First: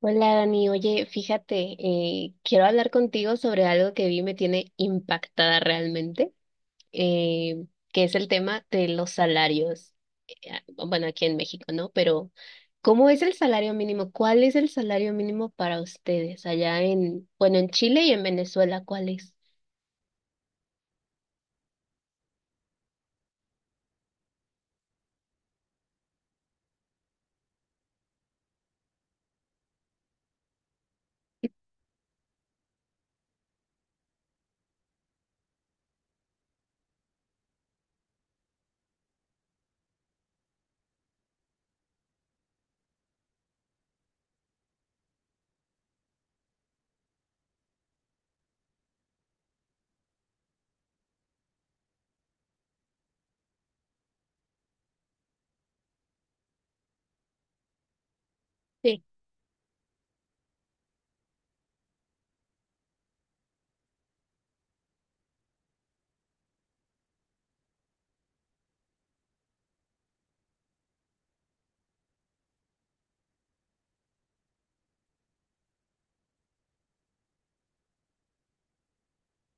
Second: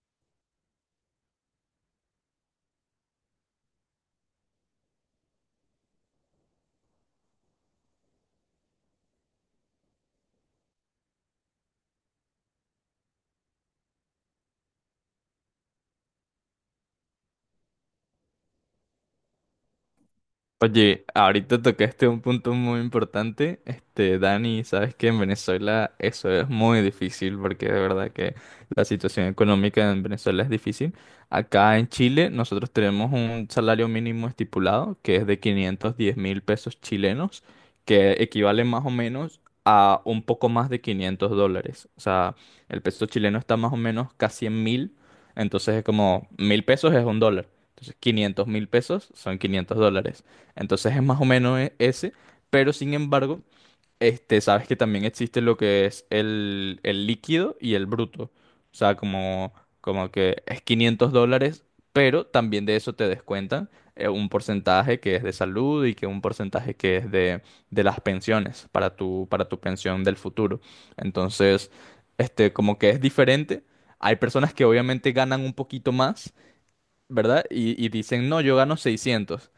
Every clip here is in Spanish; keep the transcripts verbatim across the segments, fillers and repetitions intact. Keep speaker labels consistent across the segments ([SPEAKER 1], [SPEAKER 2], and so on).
[SPEAKER 1] Hola Dani, oye, fíjate, eh, quiero hablar contigo sobre algo que vi me tiene impactada realmente, eh, que es el tema de los salarios. Eh, ah, bueno, aquí en México, ¿no? Pero, ¿cómo es el salario mínimo? ¿Cuál es el salario mínimo para ustedes allá en, bueno, en Chile y en Venezuela, cuál es?
[SPEAKER 2] Oye, ahorita tocaste un punto muy importante, este, Dani, sabes que en Venezuela eso es muy difícil porque de verdad que la situación económica en Venezuela es difícil. Acá en Chile nosotros tenemos un salario mínimo estipulado que es de quinientos diez mil pesos chilenos, que equivale más o menos a un poco más de quinientos dólares. O sea, el peso chileno está más o menos casi en mil, entonces es como mil pesos es un dólar. Entonces, quinientos mil pesos son quinientos dólares. Entonces es más o menos e- ese, pero sin embargo, este, sabes que también existe lo que es el, el líquido y el bruto. O sea,
[SPEAKER 1] Sí,
[SPEAKER 2] como, como que es quinientos dólares, pero también de eso te descuentan eh, un porcentaje que es de salud y que un porcentaje que es de, de las pensiones para tu, para tu pensión del futuro. Entonces, este, como que es diferente. Hay personas que obviamente ganan un poquito más, ¿verdad? Y, y dicen, no, yo gano seiscientos.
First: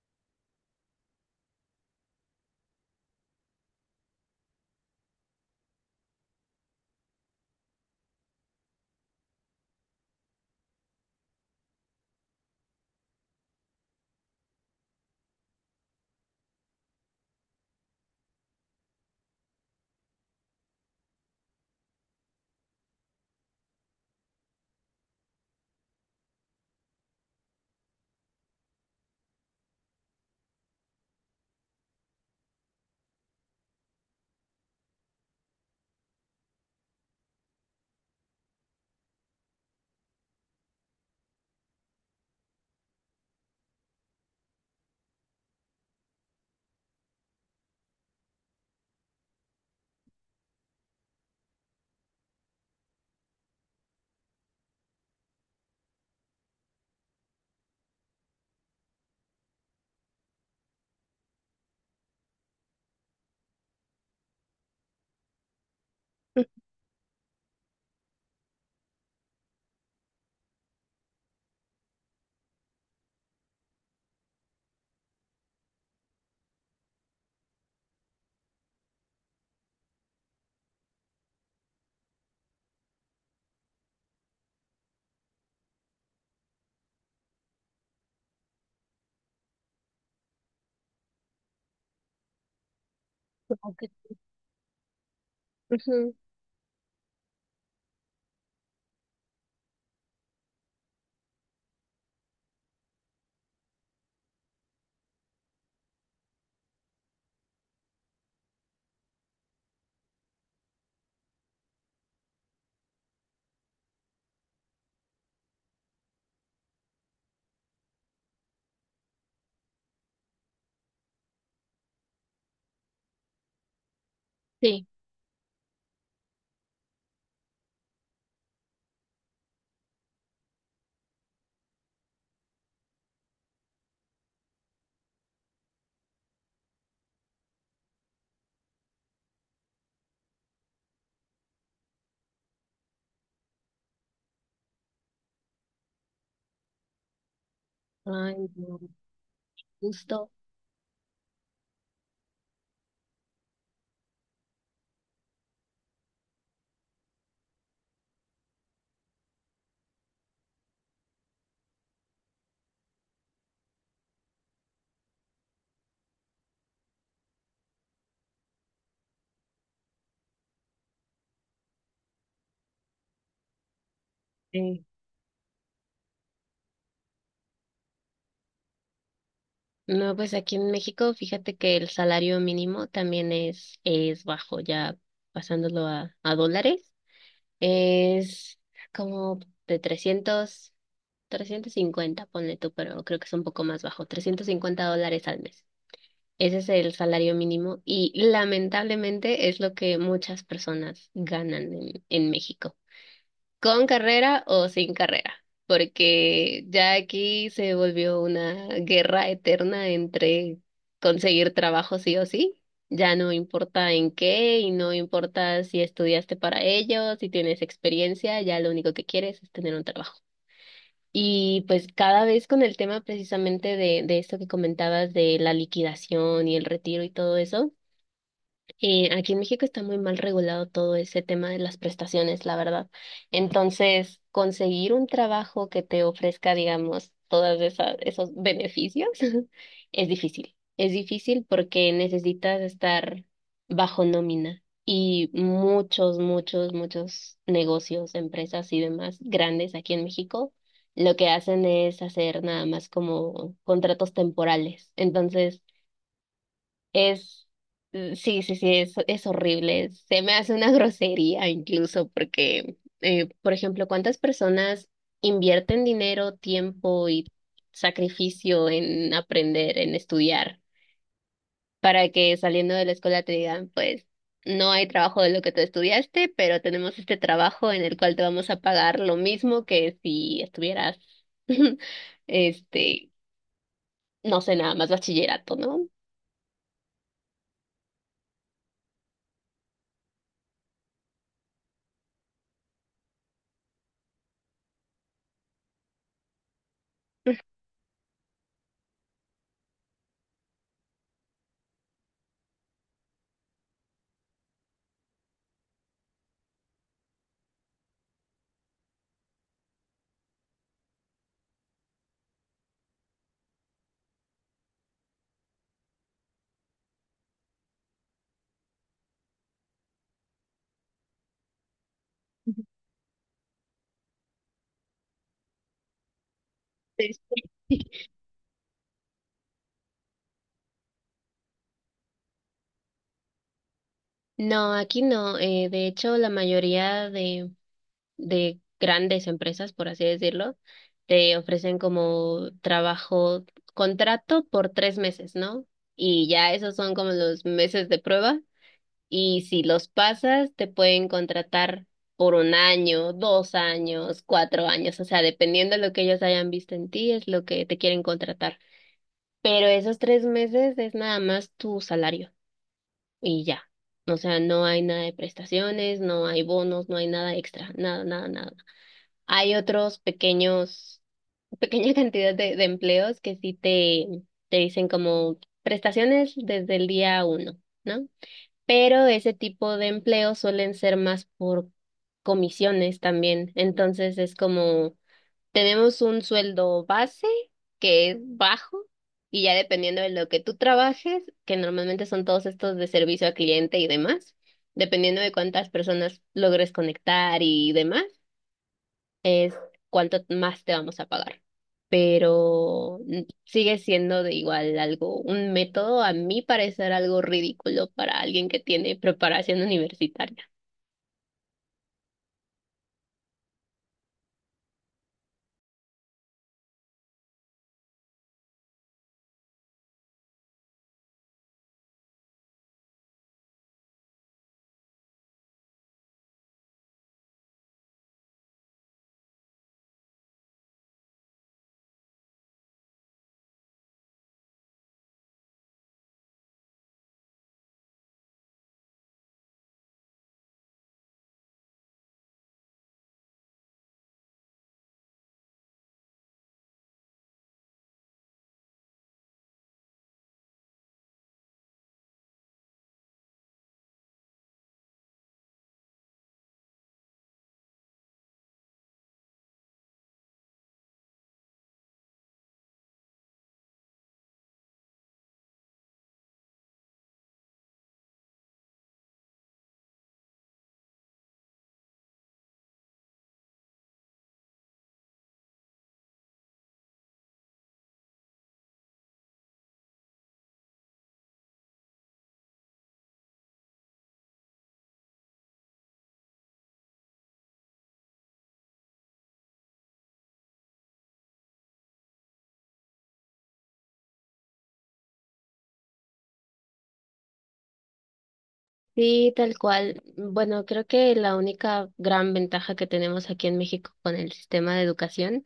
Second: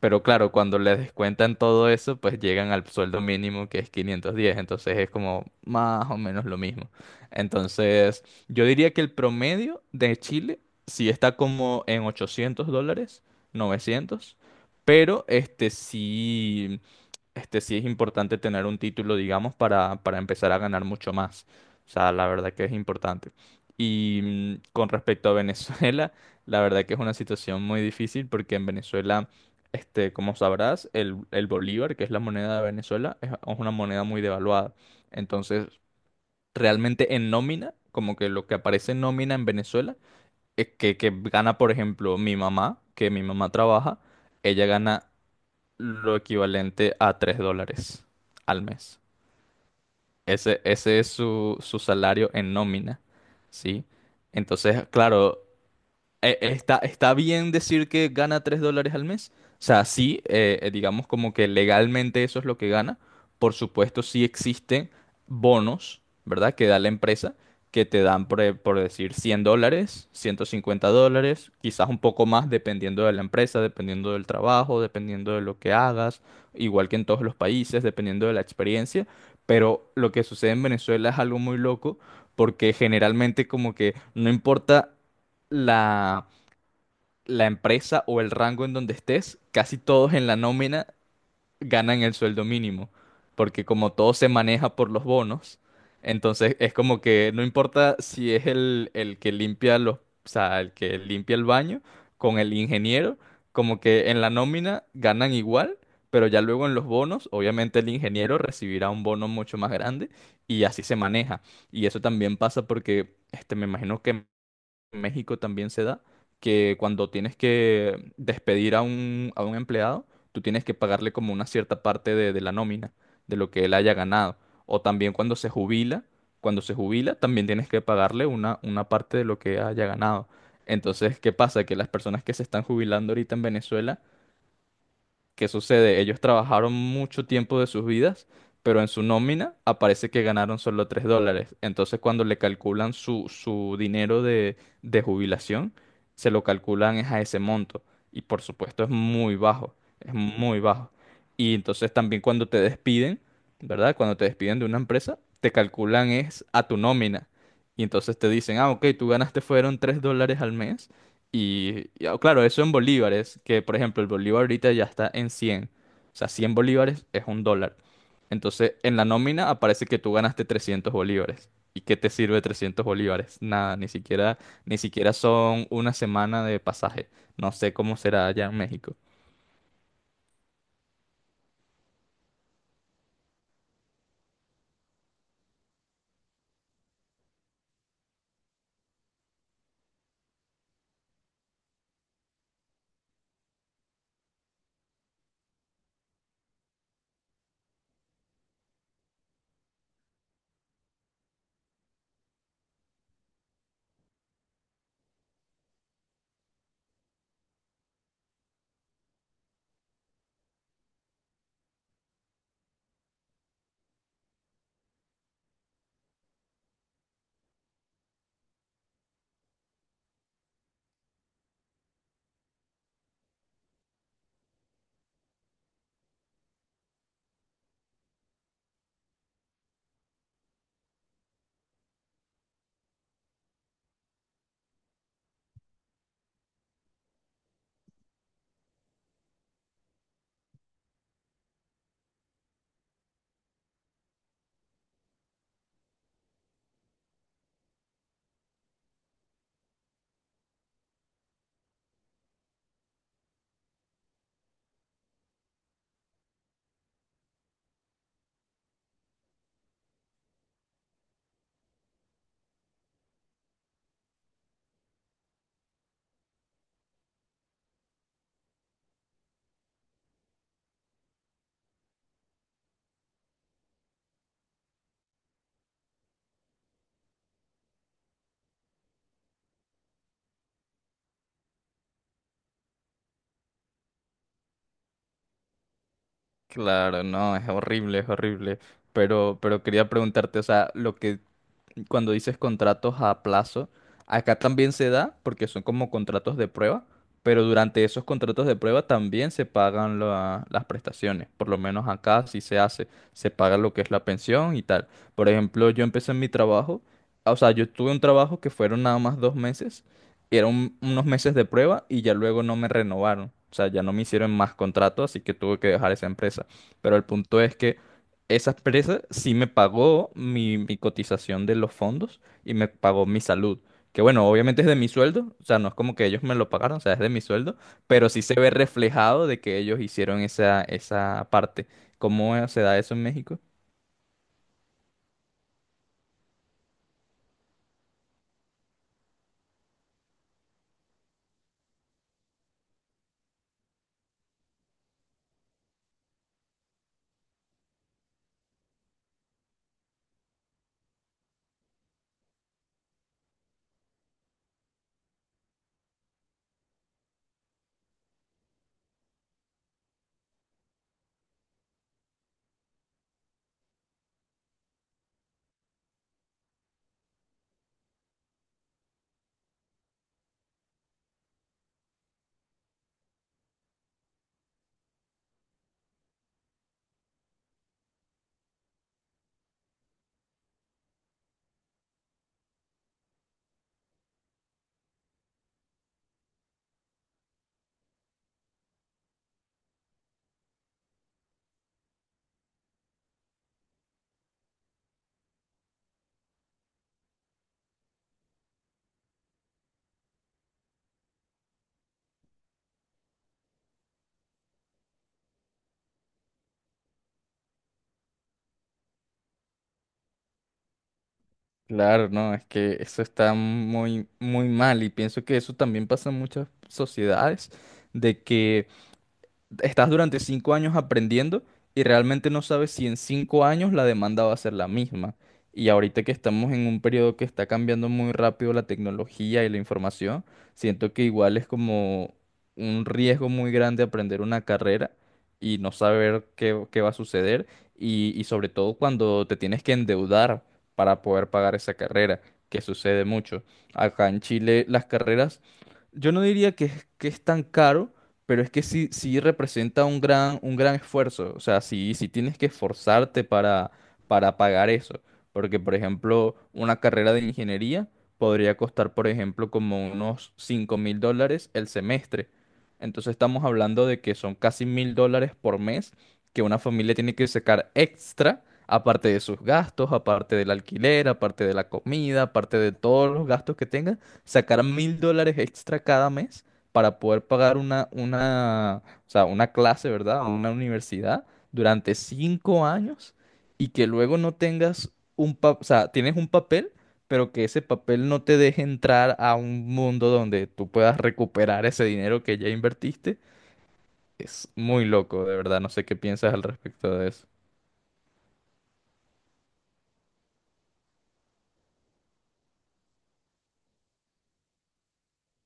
[SPEAKER 2] Pero claro, cuando les descuentan todo eso, pues llegan al sueldo mínimo que es quinientos diez. Entonces es como más o menos lo mismo. Entonces, yo diría que el promedio de Chile sí está como en ochocientos dólares, novecientos. Pero este sí, este sí es importante tener un título, digamos, para, para empezar a ganar mucho más. O sea, la verdad que es importante. Y mm, con respecto a Venezuela. La verdad que es una situación muy difícil porque en Venezuela, este, como sabrás, el, el bolívar, que es la moneda de Venezuela, es es una moneda muy devaluada. Entonces, realmente en nómina, como que lo que aparece en nómina en Venezuela, es que, que gana, por ejemplo, mi mamá, que mi mamá trabaja, ella gana lo equivalente a tres dólares al mes. Ese, ese es su, su salario en nómina, ¿sí? Entonces, claro. Eh, eh, Está, está bien decir que gana tres dólares al mes. O sea, sí, eh, eh, digamos como que legalmente eso es lo que gana. Por supuesto, sí existen bonos, ¿verdad? Que da la empresa, que te dan, por, eh, por decir, cien dólares, ciento cincuenta dólares, quizás un poco más dependiendo de la empresa, dependiendo del trabajo, dependiendo de lo que hagas, igual que en todos los países, dependiendo de la experiencia. Pero lo que sucede en Venezuela es algo muy loco, porque generalmente como que no importa la la empresa o el rango en donde estés, casi todos en la nómina ganan el sueldo mínimo, porque
[SPEAKER 1] como que-
[SPEAKER 2] como todo se maneja por los bonos,
[SPEAKER 1] ujú,
[SPEAKER 2] entonces es como que no importa si es el, el que limpia los, o sea, el que limpia el baño con el ingeniero, como que en la nómina ganan igual, pero ya luego en los bonos, obviamente el ingeniero recibirá un bono mucho más grande y así se maneja. Y eso también pasa porque, este, me imagino que en México también se da, que cuando tienes que despedir a un, a un empleado, tú tienes que pagarle como una cierta parte de, de la nómina, de lo que él haya ganado. O
[SPEAKER 1] sí.
[SPEAKER 2] también cuando se jubila, cuando se jubila, también tienes que pagarle una, una parte de lo que haya ganado. Entonces, ¿qué pasa? Que las personas que se están jubilando ahorita en Venezuela, ¿qué sucede? Ellos trabajaron mucho tiempo de sus vidas, pero en su nómina aparece que ganaron solo tres dólares. Entonces, cuando le calculan su, su dinero de, de jubilación, se lo calculan es a ese monto. Y
[SPEAKER 1] Ay,
[SPEAKER 2] por
[SPEAKER 1] no,
[SPEAKER 2] supuesto es muy bajo, es
[SPEAKER 1] justo.
[SPEAKER 2] muy bajo. Y entonces también cuando te despiden, ¿verdad? Cuando te despiden de una empresa, te calculan es a tu nómina. Y entonces te dicen, ah, ok, tú ganaste fueron tres dólares al mes y, y, ah, claro, eso en bolívares, que por ejemplo el bolívar ahorita ya está en cien. O sea, cien bolívares es un dólar. Entonces, en la nómina aparece que tú ganaste trescientos bolívares. ¿Y qué te sirve trescientos bolívares? Nada, ni siquiera, ni siquiera son una semana de pasaje. No sé cómo será allá en México.
[SPEAKER 1] No, pues aquí en México, fíjate que el salario mínimo también es, es bajo, ya pasándolo a, a dólares, es como de trescientos trescientos cincuenta ponle tú, pero creo que es un poco más bajo, trescientos cincuenta dólares al mes. Ese es el salario mínimo, y lamentablemente es lo que muchas personas ganan en, en México, con carrera o sin carrera, porque ya aquí se volvió una guerra eterna entre conseguir trabajo sí o sí. Ya no importa en qué, y no importa si estudiaste para ello, si tienes experiencia, ya lo único que quieres es tener un trabajo. Y pues cada vez con el tema precisamente de, de esto que comentabas de la liquidación y el retiro y todo eso. Eh, aquí en México está muy mal regulado todo ese tema de las prestaciones, la verdad. Entonces, conseguir un trabajo que te ofrezca, digamos, todos esos beneficios es difícil. Es difícil porque necesitas estar bajo nómina, y muchos, muchos, muchos negocios, empresas y demás grandes aquí en México lo que hacen es hacer nada más como contratos temporales. Entonces, es, mm, sí, sí, sí, es, es horrible. Se me hace una grosería incluso porque, eh, por ejemplo, ¿cuántas personas invierten dinero, tiempo y sacrificio en aprender, en estudiar, para que saliendo de la escuela te digan, pues, no hay trabajo de lo que tú estudiaste, pero tenemos este trabajo en el cual te vamos a pagar lo mismo que si estuvieras, este, no sé, nada más bachillerato, ¿no?
[SPEAKER 2] Claro, no, es horrible, es horrible. Pero, pero quería preguntarte, o sea, lo que cuando dices contratos a plazo, acá también se da porque son como contratos de prueba, pero durante esos contratos de prueba también se pagan la- las prestaciones. Por lo menos acá sí se hace, se paga lo que es la pensión y tal. Por ejemplo, yo empecé en mi trabajo, o sea, yo tuve un trabajo que fueron nada más dos meses, eran unos meses de prueba y ya luego no me renovaron. O sea, ya no me hicieron más contrato, así que tuve que dejar esa empresa. Pero el punto es que esa empresa sí me pagó mi, mi cotización de los fondos y me pagó mi salud. Que bueno, obviamente es de mi sueldo, o sea, no es como que ellos me lo pagaron, o sea, es de mi sueldo, pero sí se ve reflejado de que ellos hicieron esa, esa parte. ¿Cómo eh, se da eso en México?
[SPEAKER 1] No, aquí no. Eh, de hecho, la mayoría de, de grandes empresas, por así decirlo, te ofrecen como trabajo, contrato por tres meses, ¿no? Y ya esos son como los meses de prueba. Y si los pasas, te pueden contratar por un año, dos años, cuatro años. O sea, dependiendo de lo que ellos hayan visto en ti, es lo que te quieren contratar. Pero esos tres meses es nada más tu salario y ya. O sea, no hay nada de prestaciones, no hay bonos, no hay nada extra, nada, nada, nada. Hay otros pequeños, pequeña cantidad de, de empleos que sí te, te dicen como prestaciones desde el día uno, ¿no? Pero ese tipo de empleos suelen ser más por comisiones también. Entonces es como, tenemos un sueldo base que es bajo, y ya dependiendo de lo que tú trabajes, que normalmente son todos estos de servicio al cliente y demás, dependiendo de cuántas personas logres conectar y demás, es cuánto más te vamos a pagar. Pero mm, sigue siendo de igual algo, un método a mí parecer algo ridículo para alguien que tiene preparación universitaria.
[SPEAKER 2] Claro, no, es que eso está muy, muy mal y pienso que eso también pasa en muchas sociedades, de que estás durante cinco años aprendiendo y realmente no sabes si en cinco años la demanda va a ser la misma. Y ahorita que estamos en un periodo que está cambiando muy rápido la tecnología y la información, siento que igual es como un riesgo muy grande aprender una carrera y no saber qué, qué va a suceder y, y sobre todo cuando te tienes que endeudar para poder pagar esa carrera, que sucede mucho. Acá en Chile las carreras, yo no diría que, es- que es tan caro pero es que sí, sí representa un gran, un gran esfuerzo. O sea, sí, sí tienes que esforzarte para, para pagar eso. Porque, por ejemplo, una carrera de ingeniería podría costar, por ejemplo, como unos cinco mil dólares el semestre. Entonces estamos hablando de que son casi mil dólares por mes que una familia tiene que sacar extra, aparte de sus gastos, aparte del alquiler, aparte de la comida, aparte de todos los gastos que tenga, sacar mil dólares extra cada mes para poder pagar una, una, o sea, una clase, ¿verdad? O una universidad durante cinco años y que luego no tengas un papel, o sea, tienes un papel, pero que ese papel no te deje entrar a un mundo donde tú puedas recuperar ese dinero que ya invertiste. Es muy loco, de verdad. No sé qué piensas al respecto de eso.
[SPEAKER 1] Sí, tal cual. Bueno, creo que la única gran ventaja que tenemos aquí en México con el sistema de educación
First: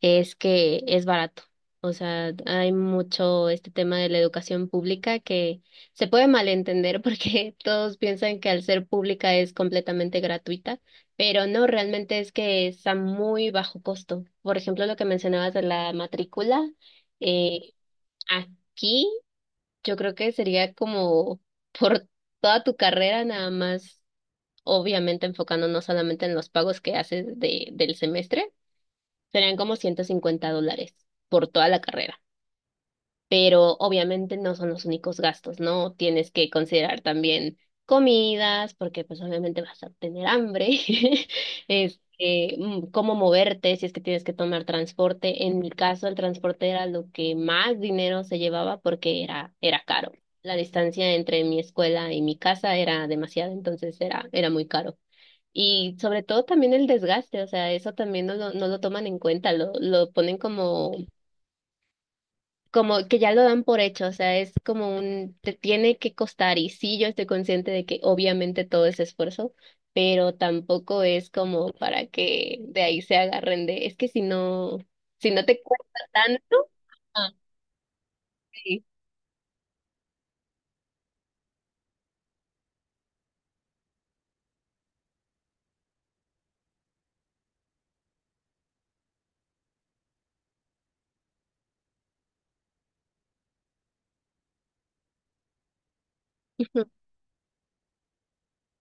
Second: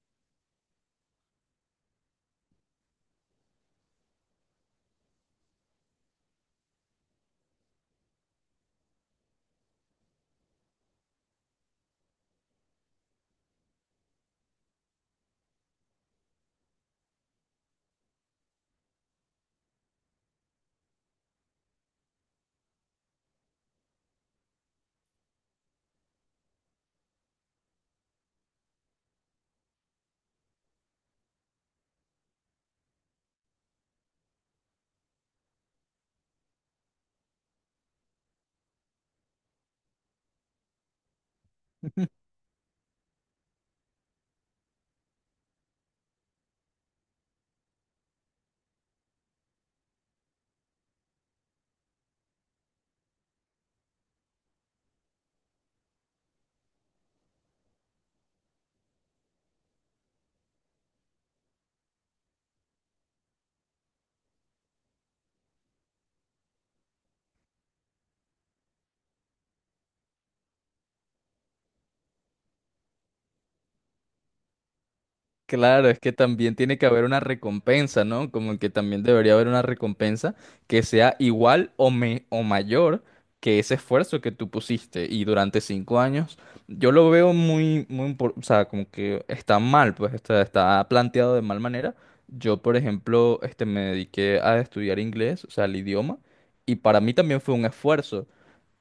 [SPEAKER 1] es que es barato. O sea, hay mucho este tema de la educación pública que se puede malentender porque todos piensan que al ser pública es completamente gratuita, pero no, realmente es que es a muy bajo costo. Por ejemplo, lo que mencionabas de la matrícula, eh, aquí. Yo creo que sería como por toda tu carrera, nada más, obviamente enfocándonos solamente en los pagos que haces de, del semestre, serían como ciento cincuenta dólares por toda la carrera, pero obviamente no son los únicos gastos, ¿no? Tienes que considerar también comidas, porque pues obviamente vas a tener hambre. Este, mm, cómo moverte, si es que tienes que tomar transporte. En mi caso, el transporte era lo que más dinero se llevaba porque era, era caro. La distancia entre mi escuela y mi casa era demasiada, entonces era, era muy caro. Y sobre todo también el desgaste, o sea, eso también no lo, no lo toman en cuenta, lo, lo ponen como como que ya lo dan por hecho. O sea, es como un, te tiene que costar, y sí, yo estoy consciente de que obviamente todo es esfuerzo, pero tampoco es como para que de ahí se agarren de, es que si no, si no te
[SPEAKER 2] Claro, es
[SPEAKER 1] cuesta
[SPEAKER 2] que también
[SPEAKER 1] tanto,
[SPEAKER 2] tiene que haber una
[SPEAKER 1] ah,
[SPEAKER 2] recompensa, ¿no? Como que
[SPEAKER 1] sí,
[SPEAKER 2] también debería haber una recompensa que sea igual o, me- o mayor que ese esfuerzo que tú pusiste. Y durante cinco años, yo lo veo muy, muy, impor- o sea, como que está mal, pues está, está planteado de mal manera. Yo, por ejemplo, este, me dediqué a estudiar inglés, o sea, el idioma, y para mí también fue un esfuerzo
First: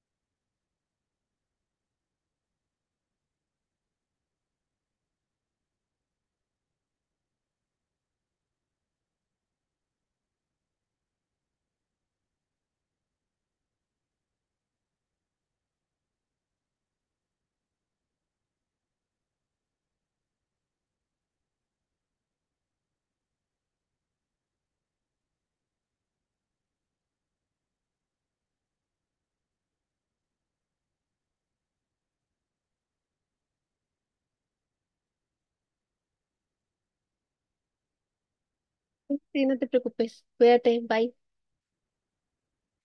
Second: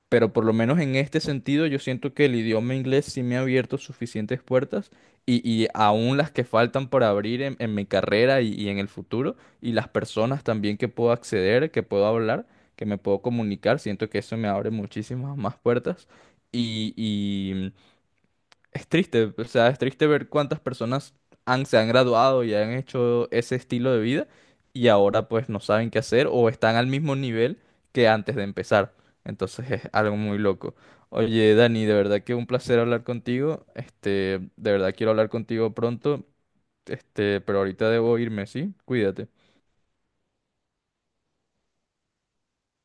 [SPEAKER 2] pero por lo menos en este sentido yo siento que el idioma inglés sí me ha abierto suficientes puertas y, y aún las que faltan por abrir en, en mi carrera y, y en el futuro y las personas también que puedo acceder, que puedo hablar, que me puedo comunicar, siento que eso me abre muchísimas más puertas y, es triste, o sea, es triste ver cuántas personas han, se han graduado y han hecho ese estilo de vida y ahora pues no saben qué hacer o están al mismo nivel que antes de empezar. Entonces es algo muy loco. Oye, Dani, de verdad que un placer hablar contigo. Este, de verdad quiero hablar contigo pronto. Este, pero ahorita debo irme, ¿sí? Cuídate.
[SPEAKER 1] sí, no te preocupes, cuídate, bye.